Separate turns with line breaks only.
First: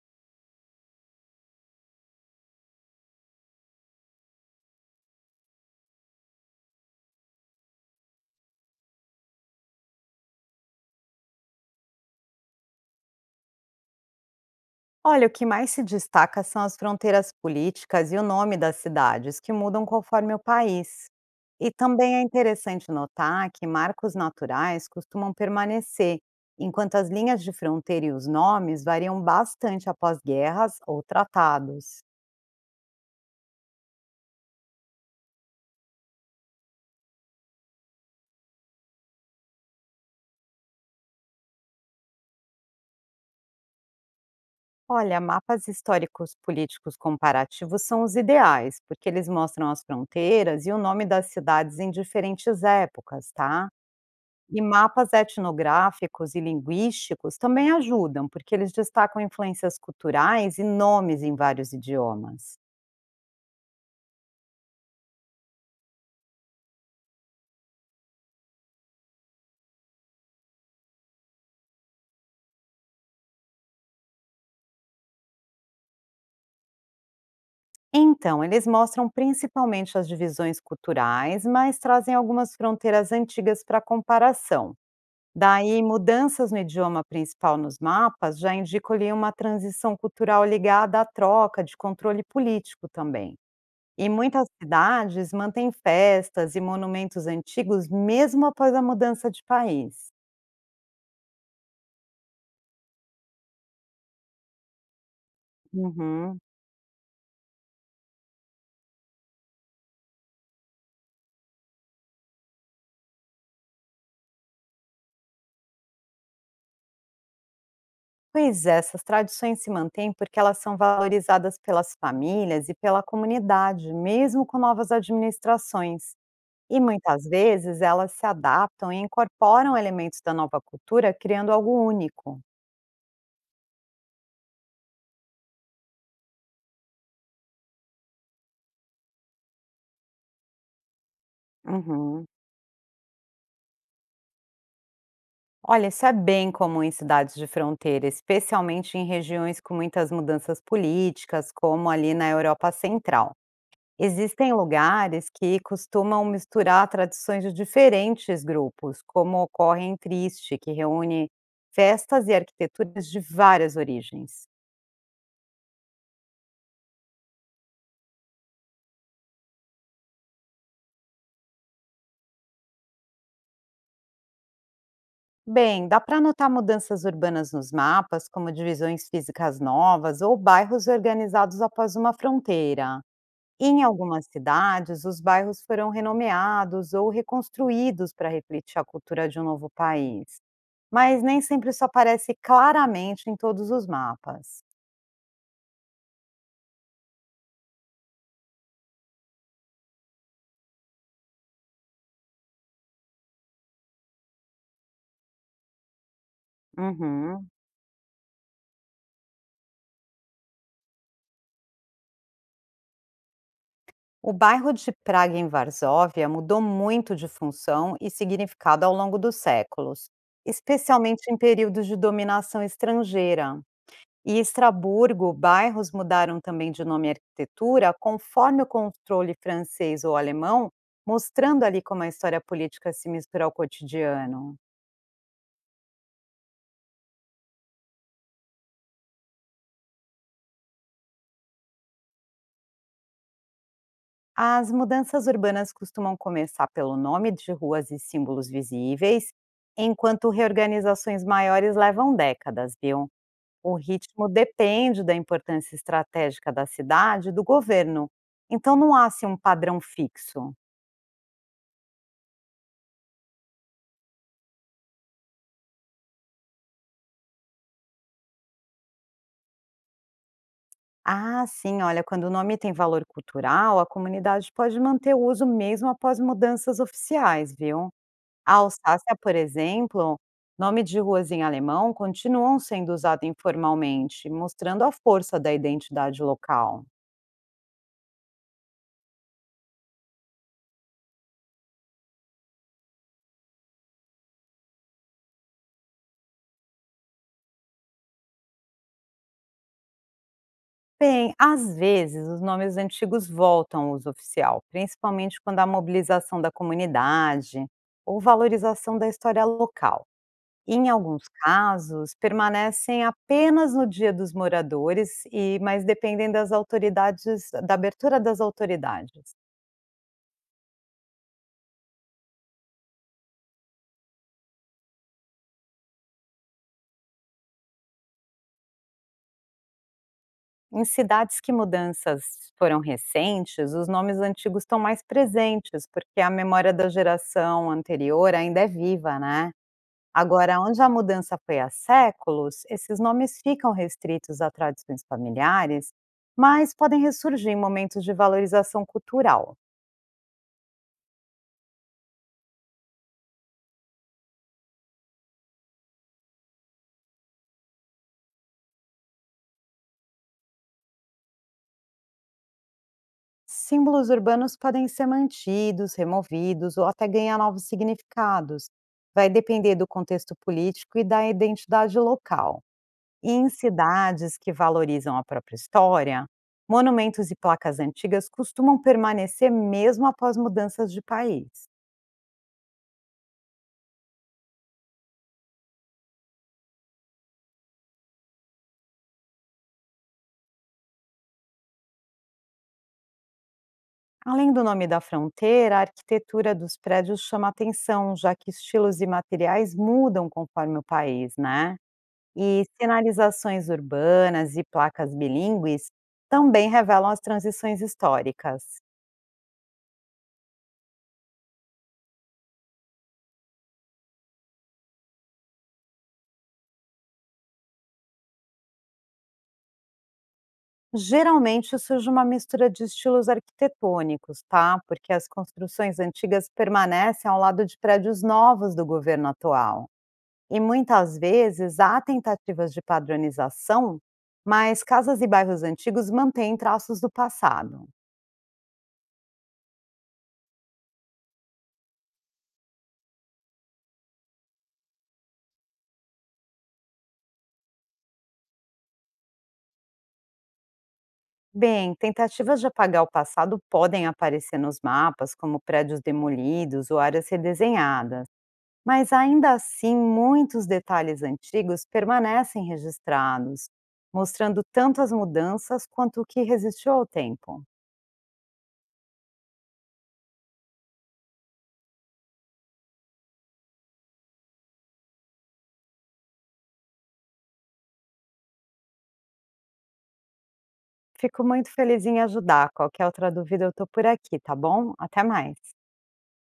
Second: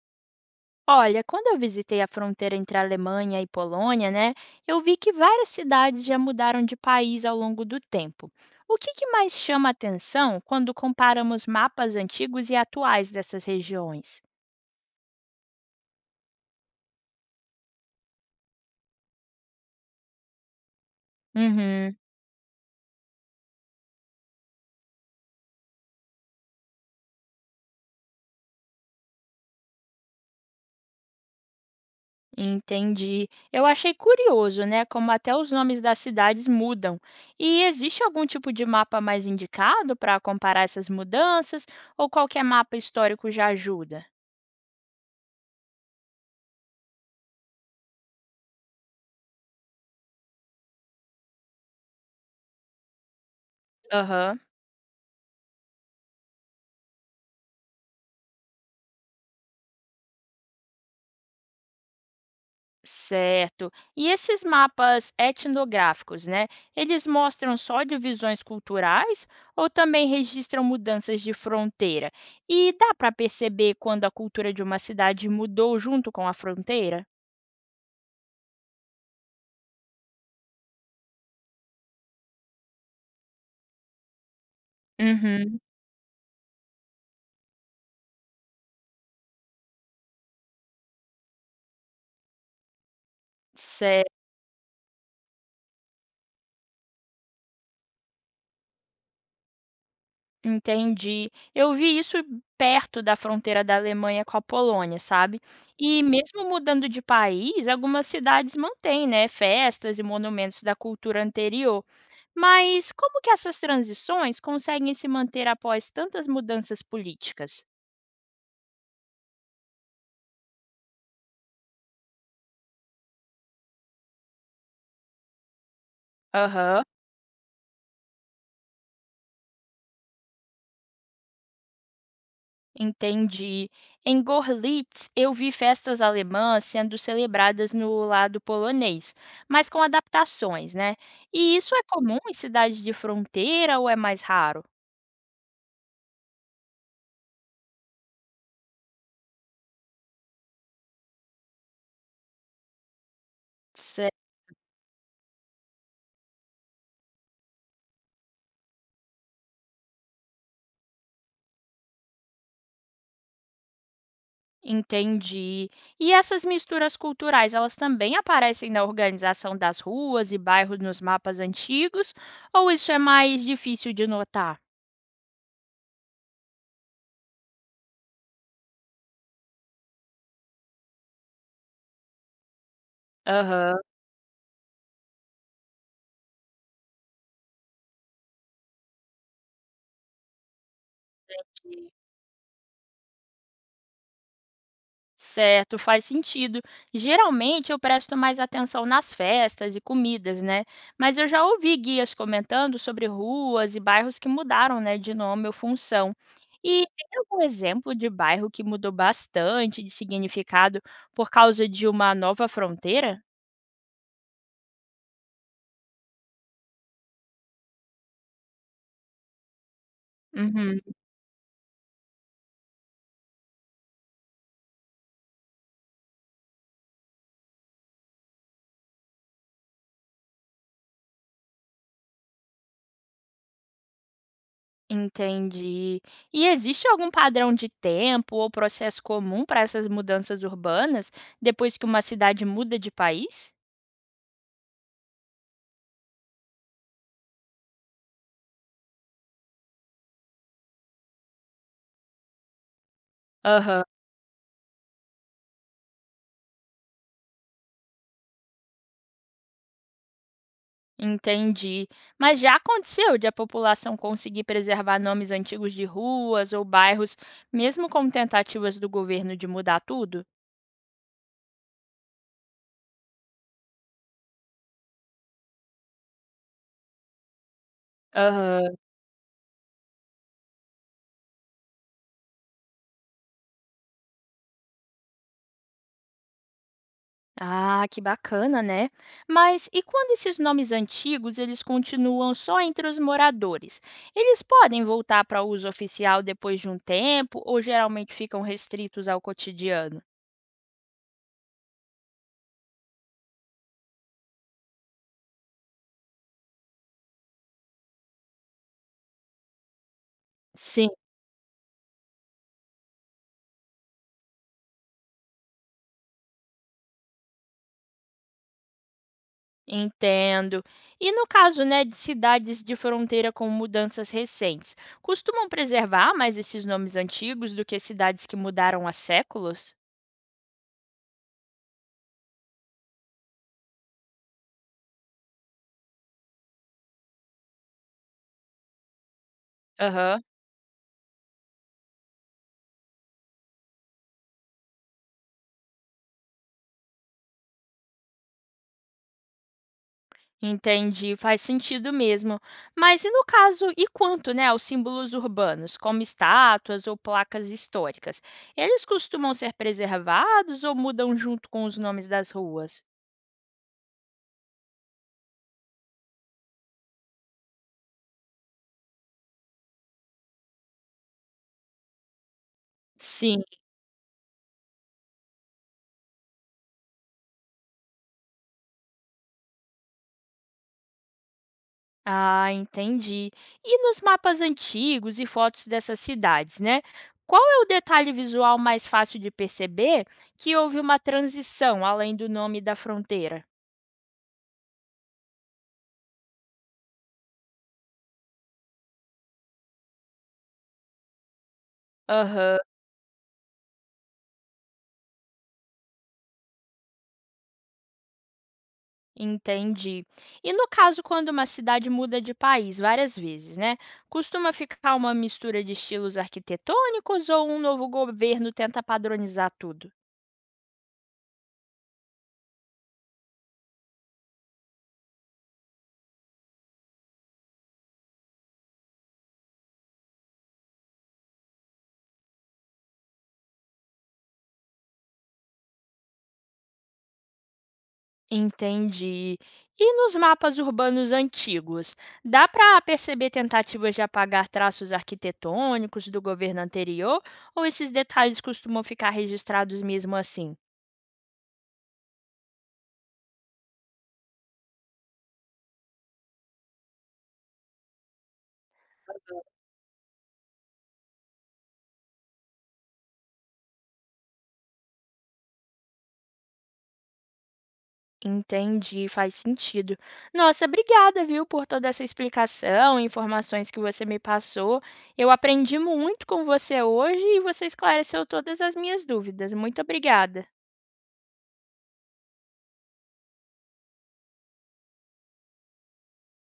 Olha, quando eu visitei a fronteira entre a Alemanha e Polônia, né, eu vi que várias cidades já mudaram de país ao longo do tempo. O que, que mais chama atenção quando comparamos mapas antigos e atuais dessas regiões?
Olha, o que mais se destaca são as fronteiras políticas e o nome das cidades, que mudam conforme o país. E
Uhum,
também é interessante notar que marcos naturais costumam permanecer, enquanto as linhas de fronteira e os nomes variam bastante após guerras ou tratados.
entendi. Eu achei curioso, né, como até os nomes das cidades mudam. E existe algum tipo de mapa mais indicado para comparar essas mudanças, ou qualquer mapa histórico já ajuda?
Olha, mapas históricos políticos comparativos são os ideais, porque eles mostram as fronteiras e o nome das cidades em diferentes épocas, tá?
Aham.
E mapas etnográficos e linguísticos também ajudam, porque eles destacam influências culturais e nomes em vários idiomas.
Certo. E esses mapas etnográficos, né? Eles mostram só divisões culturais ou também registram mudanças de fronteira? E dá para perceber quando a cultura de uma cidade mudou junto com a fronteira?
Então, eles mostram principalmente as divisões culturais, mas trazem algumas fronteiras antigas para comparação.
Uhum.
Daí, mudanças no idioma principal nos mapas já indicam ali uma transição cultural ligada à troca de controle político também. E
Certo.
muitas cidades mantêm festas e monumentos antigos mesmo após a mudança de país.
Entendi. Eu vi isso perto da fronteira da Alemanha com a Polônia, sabe? E
Uhum.
mesmo mudando de país, algumas cidades mantêm, né, festas e monumentos da cultura anterior. Mas como que essas transições conseguem se manter após tantas mudanças políticas?
Pois é, essas tradições se mantêm porque elas são valorizadas pelas famílias e pela comunidade, mesmo com novas administrações. E
Aham,
muitas vezes elas se adaptam e incorporam elementos da nova cultura, criando algo único.
entendi. Em Gorlitz, eu vi festas alemãs sendo celebradas no lado polonês, mas com adaptações, né? E isso é comum
Uhum.
em cidades de fronteira ou é mais raro?
Olha, isso é bem comum em cidades de fronteira, especialmente em regiões com muitas mudanças políticas, como ali na Europa Central.
Cê-
Existem lugares que costumam misturar tradições de diferentes grupos, como ocorre em Triste, que reúne festas e arquiteturas de várias origens.
Entendi. E essas misturas culturais, elas também aparecem na organização das ruas e bairros nos mapas antigos, ou isso é mais difícil de notar?
Bem, dá para notar mudanças urbanas nos mapas, como divisões físicas novas ou bairros organizados após uma fronteira.
Aham.
Em algumas cidades, os bairros foram renomeados ou reconstruídos para refletir a cultura de um novo país, mas nem sempre isso aparece claramente em todos os mapas.
Certo, faz sentido. Geralmente eu presto mais atenção nas festas e comidas, né? Mas eu já ouvi guias comentando sobre ruas e bairros que mudaram, né, de nome ou função. E tem algum
Uhum.
exemplo de bairro que mudou bastante de significado por causa de uma nova fronteira?
O bairro de Praga em Varsóvia mudou muito de função e significado ao longo dos séculos,
Uhum,
especialmente em períodos de dominação estrangeira. E Estraburgo, bairros mudaram também de nome e arquitetura conforme o controle francês ou alemão, mostrando ali como a história política se mistura ao cotidiano.
entendi. E existe algum padrão de tempo ou processo comum para essas mudanças urbanas depois que uma cidade muda de país?
As mudanças urbanas costumam começar pelo nome de ruas e símbolos visíveis, enquanto reorganizações maiores levam décadas, viu? O
Aham.
ritmo depende da importância estratégica da cidade e do governo, então não há assim, um padrão fixo.
Entendi. Mas já aconteceu de a população conseguir preservar nomes antigos de ruas ou bairros, mesmo com tentativas do governo de mudar tudo?
Ah, sim, olha, quando o nome tem valor cultural, a comunidade pode manter o uso mesmo após mudanças oficiais, viu? A
Aham.
Alsácia, por exemplo, nome de ruas em alemão continuam sendo usados informalmente, mostrando a força da identidade local.
Ah, que bacana, né? Mas e quando esses nomes antigos eles continuam só entre os moradores? Eles podem voltar para uso oficial depois de um tempo ou geralmente ficam restritos ao cotidiano?
Bem, às vezes os nomes antigos voltam ao uso oficial, principalmente quando há mobilização da comunidade ou valorização da história local. Em
Sim.
alguns casos, permanecem apenas no Dia dos Moradores e mas dependem das autoridades da abertura das autoridades.
Entendo. E no caso, né, de cidades de fronteira com mudanças recentes, costumam preservar mais esses nomes antigos do que cidades que mudaram há séculos?
Em cidades que mudanças foram recentes, os nomes antigos estão mais presentes, porque a memória da geração anterior ainda é viva, né?
Aham.
Agora, onde a mudança foi há séculos, esses nomes ficam restritos a tradições familiares, mas podem ressurgir em momentos de valorização cultural.
Entendi, faz sentido mesmo. Mas e no caso, e quanto, né, aos símbolos urbanos, como estátuas ou placas históricas? Eles costumam ser preservados ou mudam junto com os nomes das ruas?
Símbolos urbanos podem ser mantidos, removidos ou até ganhar novos significados. Vai depender do contexto político e da identidade local. E
Sim.
em cidades que valorizam a própria história, monumentos e placas antigas costumam permanecer mesmo após mudanças de país.
Ah, entendi. E nos mapas antigos e fotos dessas cidades, né? Qual é o detalhe visual mais fácil de perceber que houve uma transição além do nome da fronteira?
Além do nome da fronteira, a arquitetura dos prédios chama atenção, já que estilos e materiais mudam conforme o país, né?
Aham,
E sinalizações urbanas e placas bilíngues também revelam as transições históricas.
entendi. E no caso, quando uma cidade muda de país várias vezes, né? Costuma ficar uma mistura de estilos arquitetônicos ou um novo governo tenta padronizar tudo?
Geralmente surge uma mistura de estilos arquitetônicos, tá? Porque as construções antigas permanecem ao lado de prédios novos do governo atual. E muitas vezes há tentativas de padronização, mas casas e bairros antigos mantêm traços do passado.
Entendi. E nos mapas urbanos antigos, dá para perceber tentativas de apagar traços arquitetônicos do governo anterior ou esses detalhes costumam ficar registrados mesmo assim?
Bem, tentativas de apagar o passado podem aparecer nos mapas, como prédios demolidos ou áreas redesenhadas, mas ainda assim muitos detalhes antigos permanecem registrados, mostrando tanto as mudanças quanto o que resistiu ao tempo.
Entendi, faz sentido. Nossa, obrigada, viu, por toda essa explicação, informações que você me passou. Eu aprendi muito com você hoje e você esclareceu todas as minhas dúvidas. Muito obrigada.
Fico muito feliz em ajudar. Qualquer outra dúvida, eu estou por aqui, tá bom? Até mais.